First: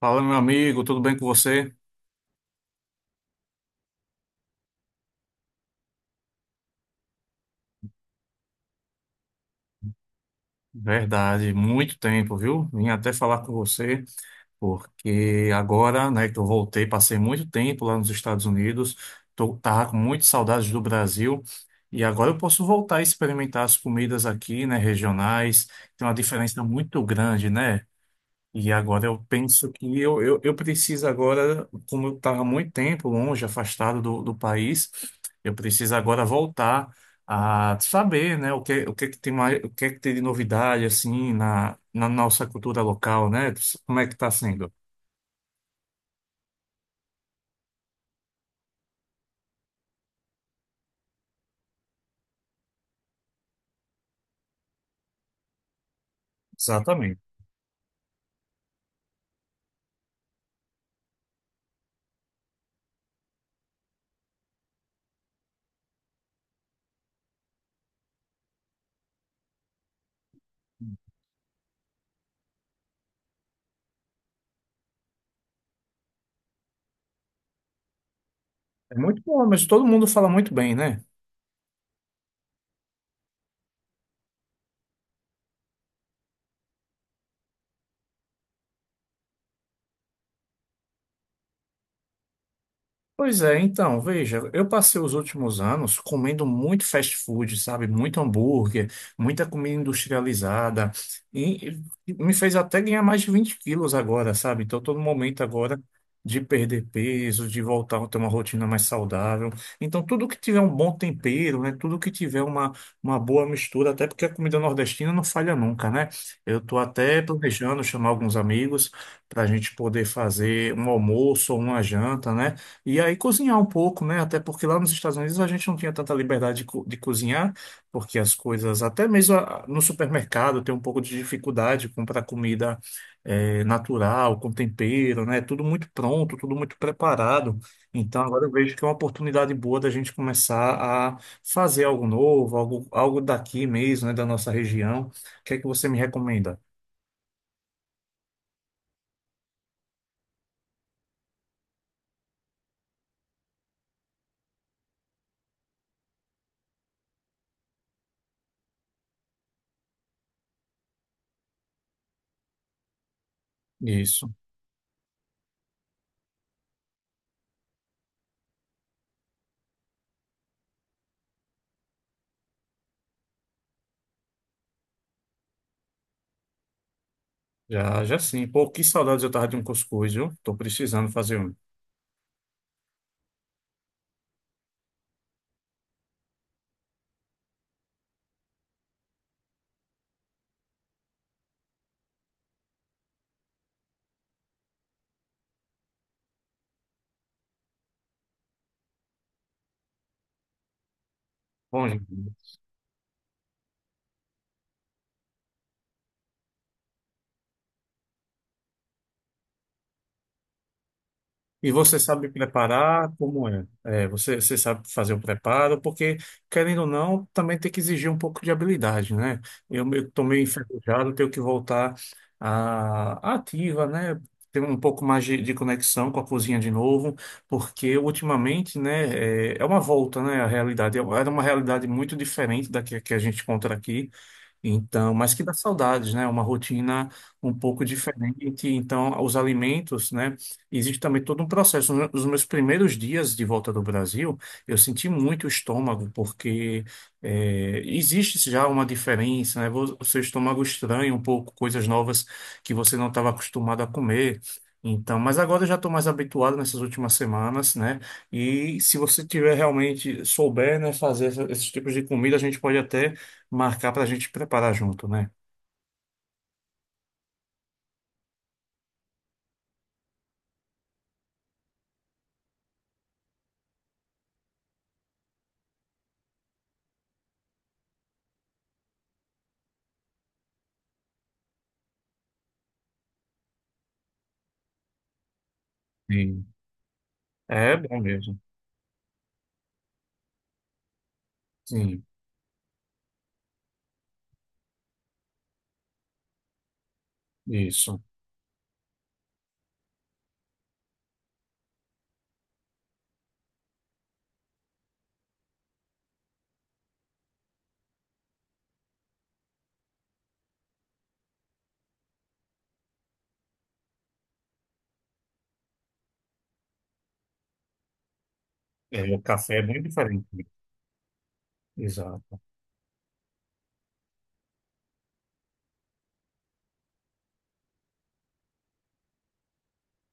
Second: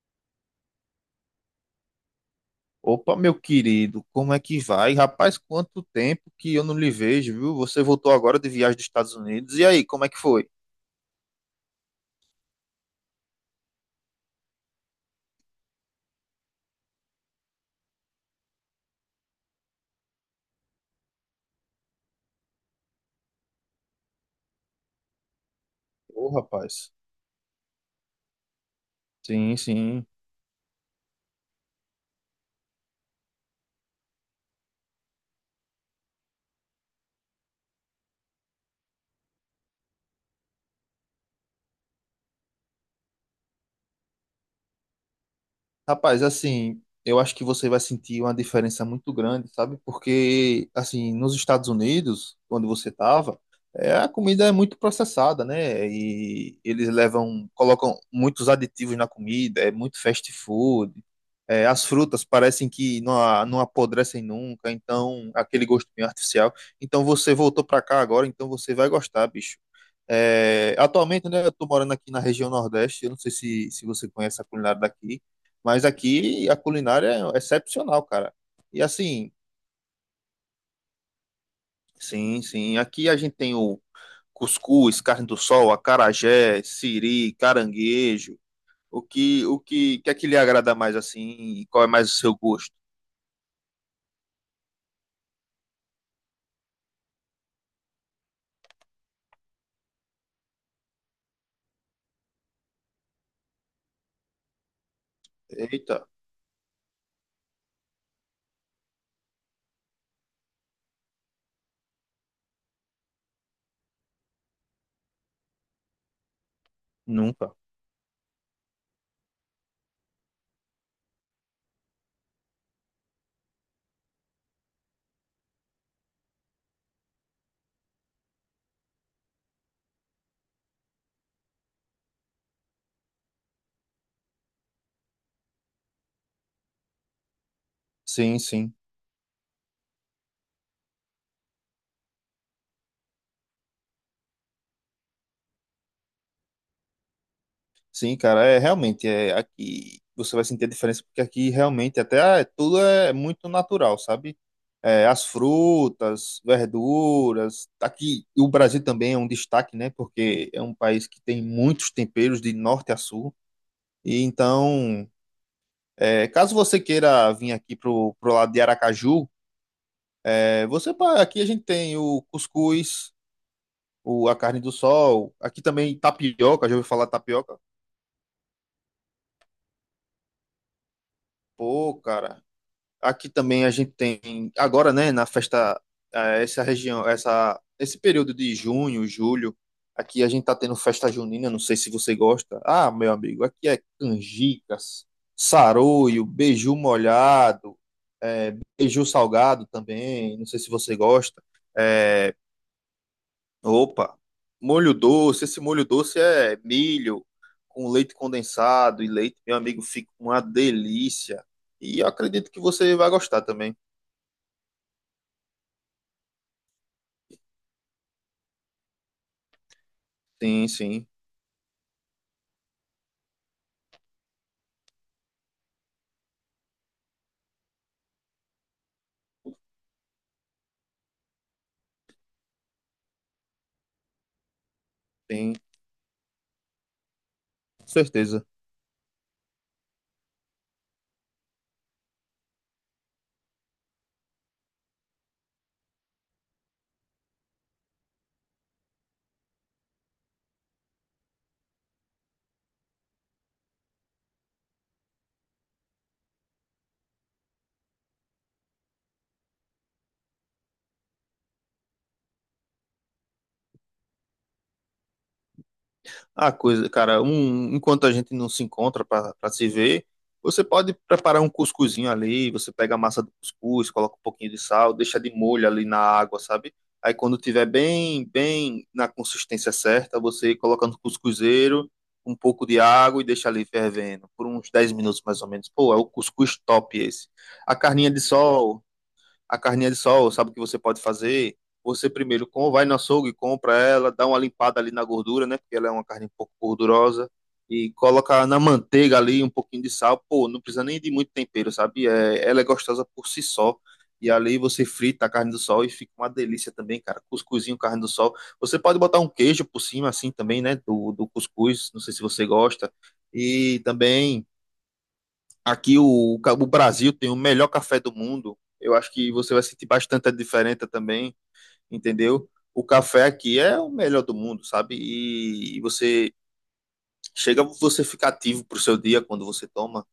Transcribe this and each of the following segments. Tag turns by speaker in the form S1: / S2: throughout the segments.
S1: Fala, meu amigo, tudo bem com você?
S2: Opa, meu querido, como é que vai? Rapaz, quanto tempo que eu não lhe vejo, viu? Você voltou agora de viagem dos Estados Unidos. E aí, como é que foi?
S1: Verdade, muito tempo, viu? Vim até falar com você, porque agora, né, que eu voltei, passei muito tempo lá nos Estados Unidos, tava com muitas saudades do Brasil, e agora eu posso voltar a experimentar as comidas aqui, né, regionais. Tem uma
S2: Ô,
S1: diferença
S2: rapaz.
S1: muito grande, né? E agora eu
S2: Sim,
S1: penso que
S2: sim.
S1: eu, eu, eu preciso agora, como eu estava muito tempo longe, afastado do país, eu preciso agora voltar a saber, né, o que que tem mais, o que é que tem de novidade, assim, na nossa cultura local, né? Como é que está sendo?
S2: Rapaz, assim, eu acho que você vai sentir uma diferença muito grande, sabe? Porque, assim, nos Estados Unidos, onde você estava, a comida é muito processada, né? E eles
S1: Exatamente.
S2: levam, colocam muitos aditivos na comida, é muito fast food. É, as frutas parecem que não, não apodrecem nunca, então, aquele gosto meio artificial. Então, você voltou para cá agora, então você vai gostar, bicho. É, atualmente, né, eu tô morando aqui na região Nordeste, eu não sei se, se você conhece a culinária daqui. Mas aqui a culinária é excepcional, cara. E
S1: É muito
S2: assim,
S1: bom, mas todo mundo fala muito bem, né?
S2: sim, sim. Aqui a gente tem o cuscuz, carne do sol, acarajé, siri, caranguejo. Que é que lhe agrada mais assim? E qual é mais o seu gosto?
S1: Pois é, então, veja, eu passei os últimos anos comendo muito fast food, sabe? Muito hambúrguer, muita comida industrializada, e e me fez até ganhar mais de 20 quilos agora, sabe? Então, estou no momento agora
S2: Eita,
S1: de perder peso, de voltar a ter uma rotina mais saudável. Então, tudo que tiver um bom tempero, né? Tudo que tiver uma boa mistura, até porque a comida nordestina não falha nunca, né? Eu estou até
S2: nunca.
S1: planejando chamar alguns amigos para a gente poder fazer um almoço ou uma janta, né? E aí cozinhar um pouco, né? Até porque lá nos Estados Unidos a gente não tinha tanta liberdade de, de cozinhar, porque as coisas, até mesmo no supermercado, tem um pouco de dificuldade de comprar comida natural, com tempero, né? Tudo muito pronto, tudo muito preparado. Então
S2: Sim,
S1: agora eu
S2: sim.
S1: vejo que é uma oportunidade boa da gente começar a fazer algo novo, algo daqui mesmo, né? Da nossa região. O que é que você me recomenda?
S2: Sim, cara, é realmente é aqui você vai sentir a diferença porque aqui realmente até é, tudo é muito natural, sabe? É, as frutas, verduras, aqui e o Brasil também é um destaque, né? Porque é um país que tem muitos temperos de norte a sul. E
S1: Isso,
S2: então, é, caso você queira vir aqui pro lado de Aracaju, é, aqui a gente tem o cuscuz, o, a carne do sol, aqui também tapioca, já ouviu falar tapioca?
S1: já sim. Pô, que saudades eu tava de um cuscuz, viu? Tô precisando fazer um.
S2: Pô, cara, aqui também a gente tem, agora, né, na festa, essa região, essa, esse período de junho, julho, aqui a gente tá tendo festa junina, não sei se você gosta. Ah, meu amigo, aqui é canjicas, saroio, beiju molhado, beiju salgado também, não sei se você gosta.
S1: Bom, gente.
S2: É, opa, molho doce, esse molho doce é milho com leite condensado e leite, meu amigo, fica uma delícia.
S1: E você
S2: E eu
S1: sabe
S2: acredito que você vai
S1: preparar?
S2: gostar
S1: Como é?
S2: também.
S1: É, você sabe fazer o preparo? Porque, querendo ou não, também tem que exigir um pouco de habilidade, né? Eu estou meio
S2: Sim, sim.
S1: enferrujado, tenho que voltar à ativa, né? Ter um pouco mais de conexão com a cozinha de novo, porque ultimamente, né, é uma volta, né, à realidade. É- Era uma realidade muito diferente da que a gente encontra aqui. Então, mas que dá
S2: Sim,
S1: saudades, né? Uma rotina um pouco
S2: com certeza.
S1: diferente. Então, os alimentos, né? Existe também todo um processo. Nos meus primeiros dias de volta do Brasil, eu senti muito o estômago, porque existe já uma diferença, né? O seu estômago estranha um pouco coisas novas que você não estava acostumado a comer. Então, mas agora eu já estou mais habituado nessas últimas semanas, né? E se você tiver realmente souber, né, fazer esses tipos de comida, a gente pode até marcar para a gente preparar junto, né?
S2: A coisa, cara, um, enquanto a gente não se encontra para se ver, você pode preparar um cuscuzinho ali, você pega a massa do cuscuz, coloca um pouquinho de sal, deixa de molho ali na água, sabe? Aí quando tiver bem na consistência certa, você coloca no cuscuzeiro um pouco de água e deixa ali fervendo por uns 10 minutos mais ou menos. Pô, é o
S1: Sim.
S2: cuscuz top esse. A
S1: É bom
S2: carninha de
S1: mesmo.
S2: sol a carninha de sol, sabe o que você pode fazer?
S1: Sim,
S2: Você primeiro com, vai no açougue, compra ela, dá uma limpada ali na gordura, né? Porque ela é uma carne um pouco gordurosa. E
S1: isso.
S2: coloca na manteiga ali um pouquinho de sal. Pô, não precisa nem de muito tempero, sabe? É, ela é gostosa por si só. E ali você frita a carne do sol e fica uma delícia também, cara. Cuscuzinho, carne do sol. Você pode botar um queijo por cima, assim também, né? Do cuscuz. Não sei se você gosta. E também aqui o Brasil tem o melhor café do mundo. Eu
S1: É,
S2: acho
S1: o
S2: que você
S1: café é
S2: vai
S1: bem
S2: sentir
S1: diferente.
S2: bastante a diferença também,
S1: Exato.
S2: entendeu? O café aqui é o melhor do mundo, sabe? E você chega, você fica ativo pro seu dia quando você toma.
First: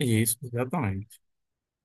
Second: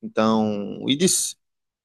S1: Isso,
S2: Então, e
S1: exatamente.
S2: diz,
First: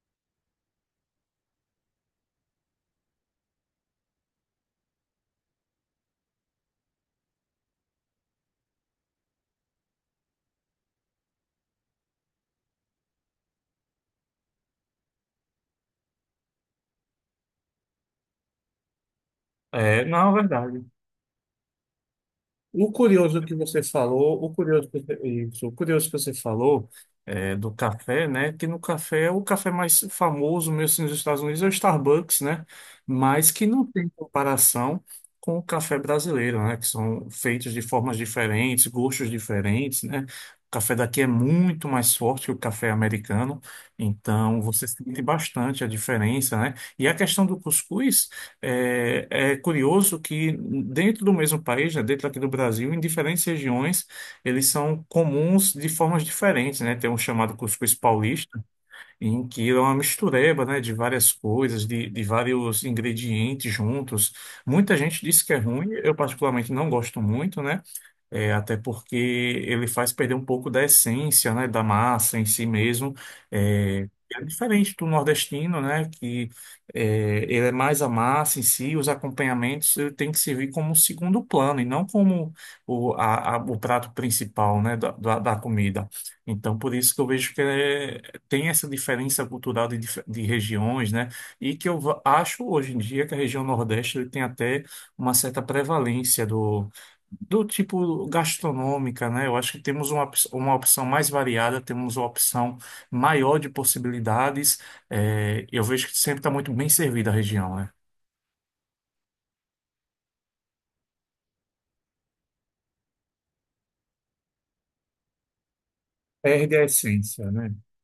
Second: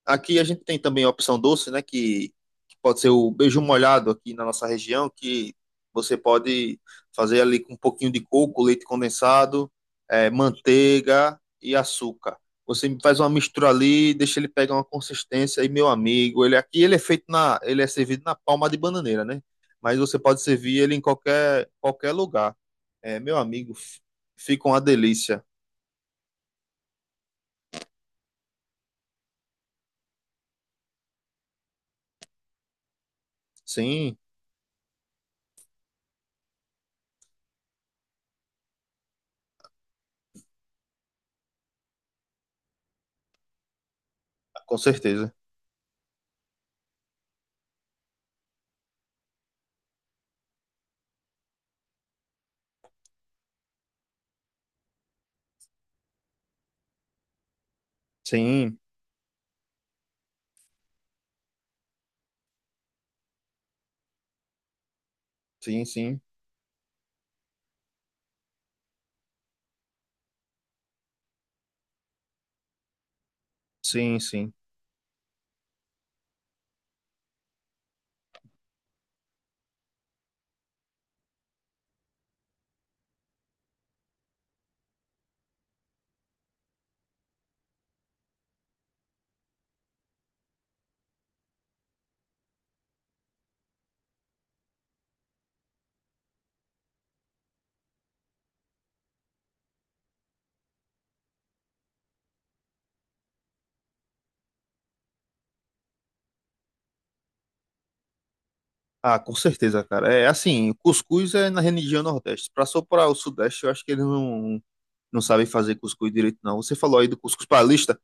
S2: aqui a gente tem também a opção doce, né? Que pode ser o beijo molhado aqui na nossa região, que você pode fazer ali com um pouquinho de coco, leite condensado, manteiga e açúcar. Você faz uma mistura ali, deixa ele pegar uma consistência e meu amigo, ele aqui ele é feito na, ele é servido na palma de bananeira, né? Mas
S1: É,
S2: você
S1: não,
S2: pode
S1: é
S2: servir
S1: verdade.
S2: ele em qualquer lugar.
S1: O
S2: É, meu
S1: curioso que
S2: amigo,
S1: você falou, o
S2: fica uma
S1: curioso que você,
S2: delícia.
S1: isso, O curioso que você falou é, do café, né? Que no café, é o café mais famoso mesmo assim, nos Estados Unidos é o Starbucks, né? Mas que não tem
S2: Sim,
S1: comparação com o café brasileiro, né? Que são feitos de formas diferentes, gostos diferentes, né? O café daqui é muito mais forte que o café americano, então
S2: com
S1: você sente
S2: certeza.
S1: bastante a diferença, né? E a questão do cuscuz. É, é curioso que dentro do mesmo país, né, dentro aqui do Brasil, em diferentes regiões, eles são comuns de formas diferentes, né? Tem um chamado cuscuz paulista,
S2: Sim,
S1: em que é uma mistureba, né, de várias coisas, de vários ingredientes juntos. Muita gente diz que é
S2: sim,
S1: ruim, eu
S2: sim,
S1: particularmente não gosto muito, né? É, até porque ele faz perder um pouco da essência, né, da massa em si mesmo. É,
S2: sim,
S1: é
S2: sim.
S1: diferente do nordestino, né, que é, ele é mais a massa em si, os acompanhamentos ele tem que servir como segundo plano e não como o prato principal, né, da comida. Então, por isso que eu vejo que tem essa diferença cultural de, de regiões, né, e que eu acho hoje em dia que a região nordeste ele tem até uma certa prevalência do tipo gastronômica, né? Eu acho que temos uma opção mais variada, temos uma opção maior de possibilidades. É, eu vejo que sempre está muito bem servida a região, né?
S2: Ah, com certeza, cara. É assim, o cuscuz é na região Nordeste. Pra só para o Sudeste, eu acho que eles não, não sabem fazer cuscuz direito, não. Você
S1: Perde a
S2: falou aí do cuscuz
S1: essência, né?
S2: paulista,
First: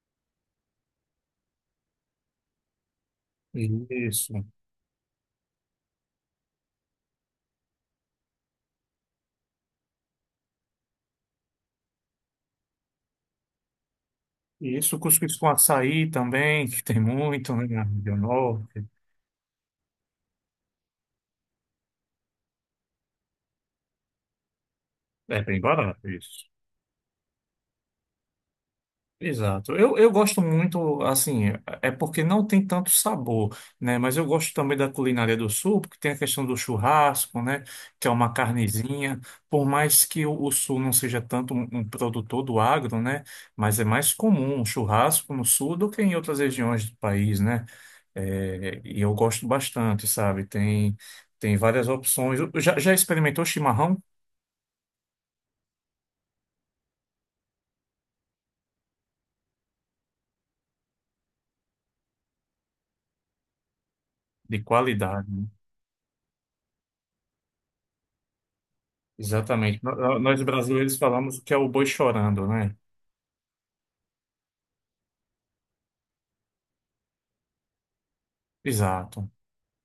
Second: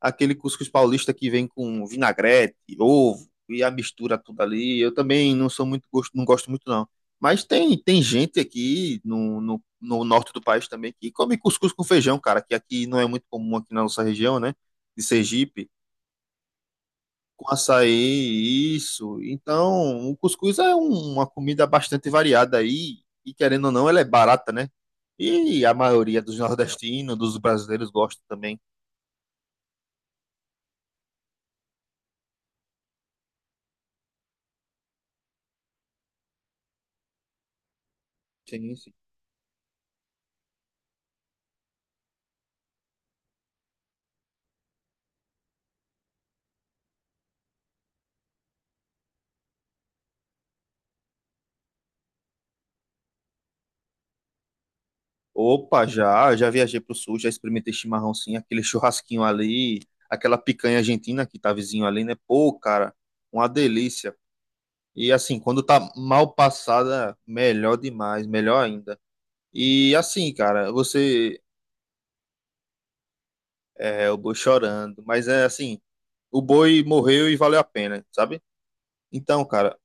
S2: aquele cuscuz paulista que vem com vinagrete, ovo e a mistura
S1: Isso.
S2: tudo ali. Eu também não sou muito gosto, não gosto muito, não. Mas tem gente aqui no norte do país também que come cuscuz com feijão, cara, que aqui não é muito comum aqui na nossa região, né?
S1: E isso,
S2: De
S1: cuscuz com
S2: Sergipe
S1: açaí também, que tem
S2: com
S1: muito, né? Na região
S2: açaí,
S1: norte.
S2: isso. Então, o cuscuz é um- uma comida bastante variada aí, e querendo ou não, ela é barata, né?
S1: É bem
S2: E a
S1: barato
S2: maioria dos
S1: isso.
S2: nordestinos, dos brasileiros gosta também.
S1: Exato. Eu gosto muito, assim, é porque não tem tanto sabor, né? Mas eu gosto também da culinária do sul, porque tem a questão do churrasco, né? Que é uma
S2: Sim, sim.
S1: carnezinha. Por mais que o sul não seja tanto um produtor do agro, né? Mas é mais comum um churrasco no sul do que em outras regiões do país, né? É, e eu gosto bastante, sabe? Tem várias opções. Já experimentou chimarrão?
S2: Opa, já, já viajei pro sul, já experimentei chimarrão sim, aquele churrasquinho ali, aquela picanha argentina que tá vizinho ali, né? Pô, cara, uma delícia.
S1: De
S2: E
S1: qualidade,
S2: assim,
S1: né?
S2: quando tá mal passada, melhor demais, melhor ainda.
S1: Exatamente.
S2: E
S1: No-
S2: assim,
S1: Nós
S2: cara,
S1: brasileiros falamos
S2: você
S1: que é o boi chorando, né?
S2: É, o boi chorando. Mas é assim, o boi morreu e valeu a pena, sabe?
S1: Exato.
S2: Então, cara,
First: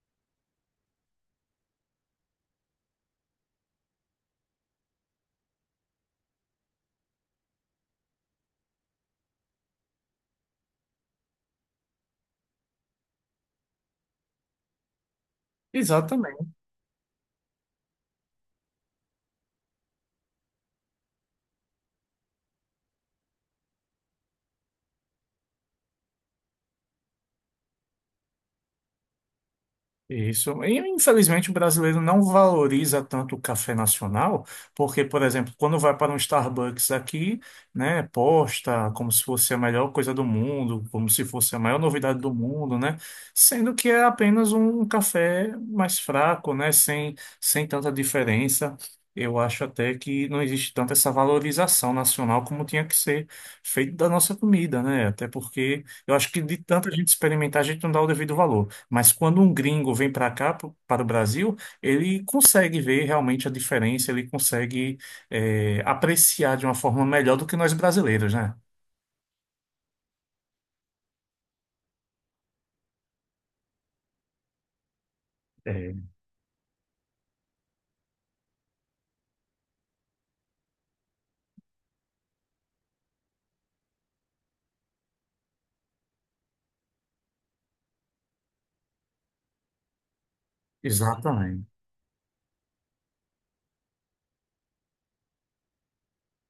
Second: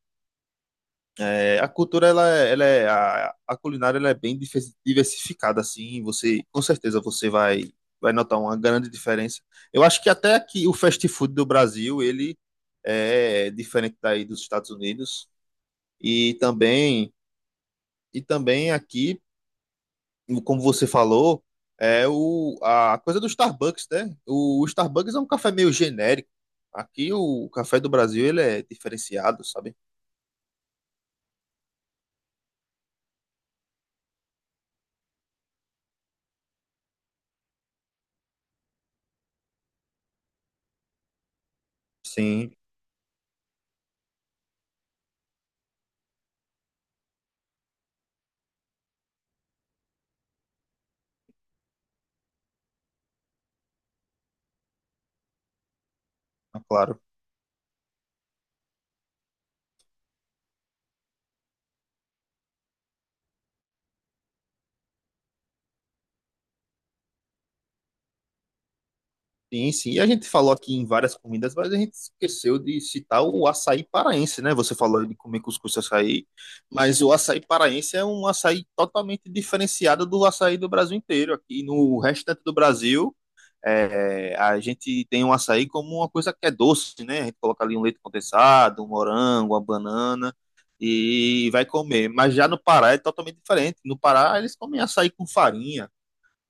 S2: é, a cultura, ela é, a culinária, ela é bem diversificada, assim, com certeza, vai notar uma grande diferença. Eu acho que até aqui o fast food do Brasil, ele é diferente daí dos Estados Unidos,
S1: Exato.
S2: e também, e também aqui como você falou, é a coisa do Starbucks, né? O Starbucks é um café meio genérico. Aqui o café do Brasil ele é diferenciado, sabe?
S1: Isso. E, infelizmente, o brasileiro não valoriza tanto o café nacional, porque, por exemplo, quando vai para um Starbucks aqui, né, posta como se fosse a melhor coisa do mundo, como se fosse a maior novidade do
S2: Sim.
S1: mundo, né, sendo que é apenas um café mais fraco, né, sem tanta diferença. Eu acho até que não existe tanta essa valorização nacional como tinha que ser feito da nossa comida, né? Até porque eu acho que de
S2: Ah,
S1: tanta
S2: claro.
S1: gente experimentar, a gente não dá o devido valor. Mas quando um gringo vem para cá, para o Brasil, ele consegue ver realmente a diferença, ele consegue apreciar de uma forma melhor do que nós brasileiros, né?
S2: Sim, sim. E a gente falou aqui em várias comidas, mas a gente esqueceu de citar o açaí paraense, né? Você falou de comer cuscuz e
S1: É,
S2: açaí, mas o açaí paraense é um açaí totalmente diferenciado do açaí do Brasil inteiro. Aqui no restante do Brasil, é, a gente tem o açaí como uma coisa que é doce, né? A gente coloca ali um leite condensado, um morango, uma banana e vai
S1: exatamente.
S2: comer. Mas já no Pará é totalmente diferente. No Pará eles comem açaí com farinha,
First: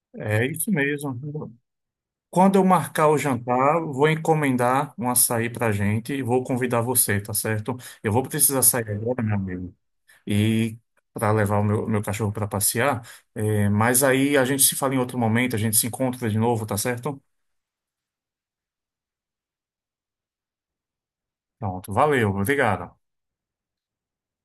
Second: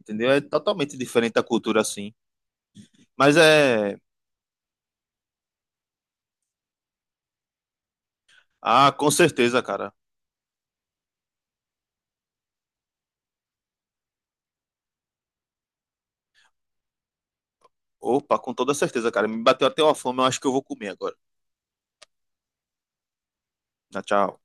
S2: entendeu? É
S1: É isso
S2: totalmente
S1: mesmo.
S2: diferente a cultura assim.
S1: Quando eu marcar o
S2: Mas
S1: jantar,
S2: é.
S1: vou encomendar um açaí para gente e vou convidar você, tá certo? Eu vou precisar sair
S2: Ah, com
S1: agora, meu
S2: certeza,
S1: amigo,
S2: cara.
S1: e para levar o meu cachorro para passear. Mas aí a gente se fala em outro momento, a gente se encontra de novo, tá certo?
S2: Opa, com toda certeza, cara. Me bateu até uma fome, eu acho que eu vou comer agora.
S1: Pronto, valeu, obrigado.
S2: Tchau, tchau.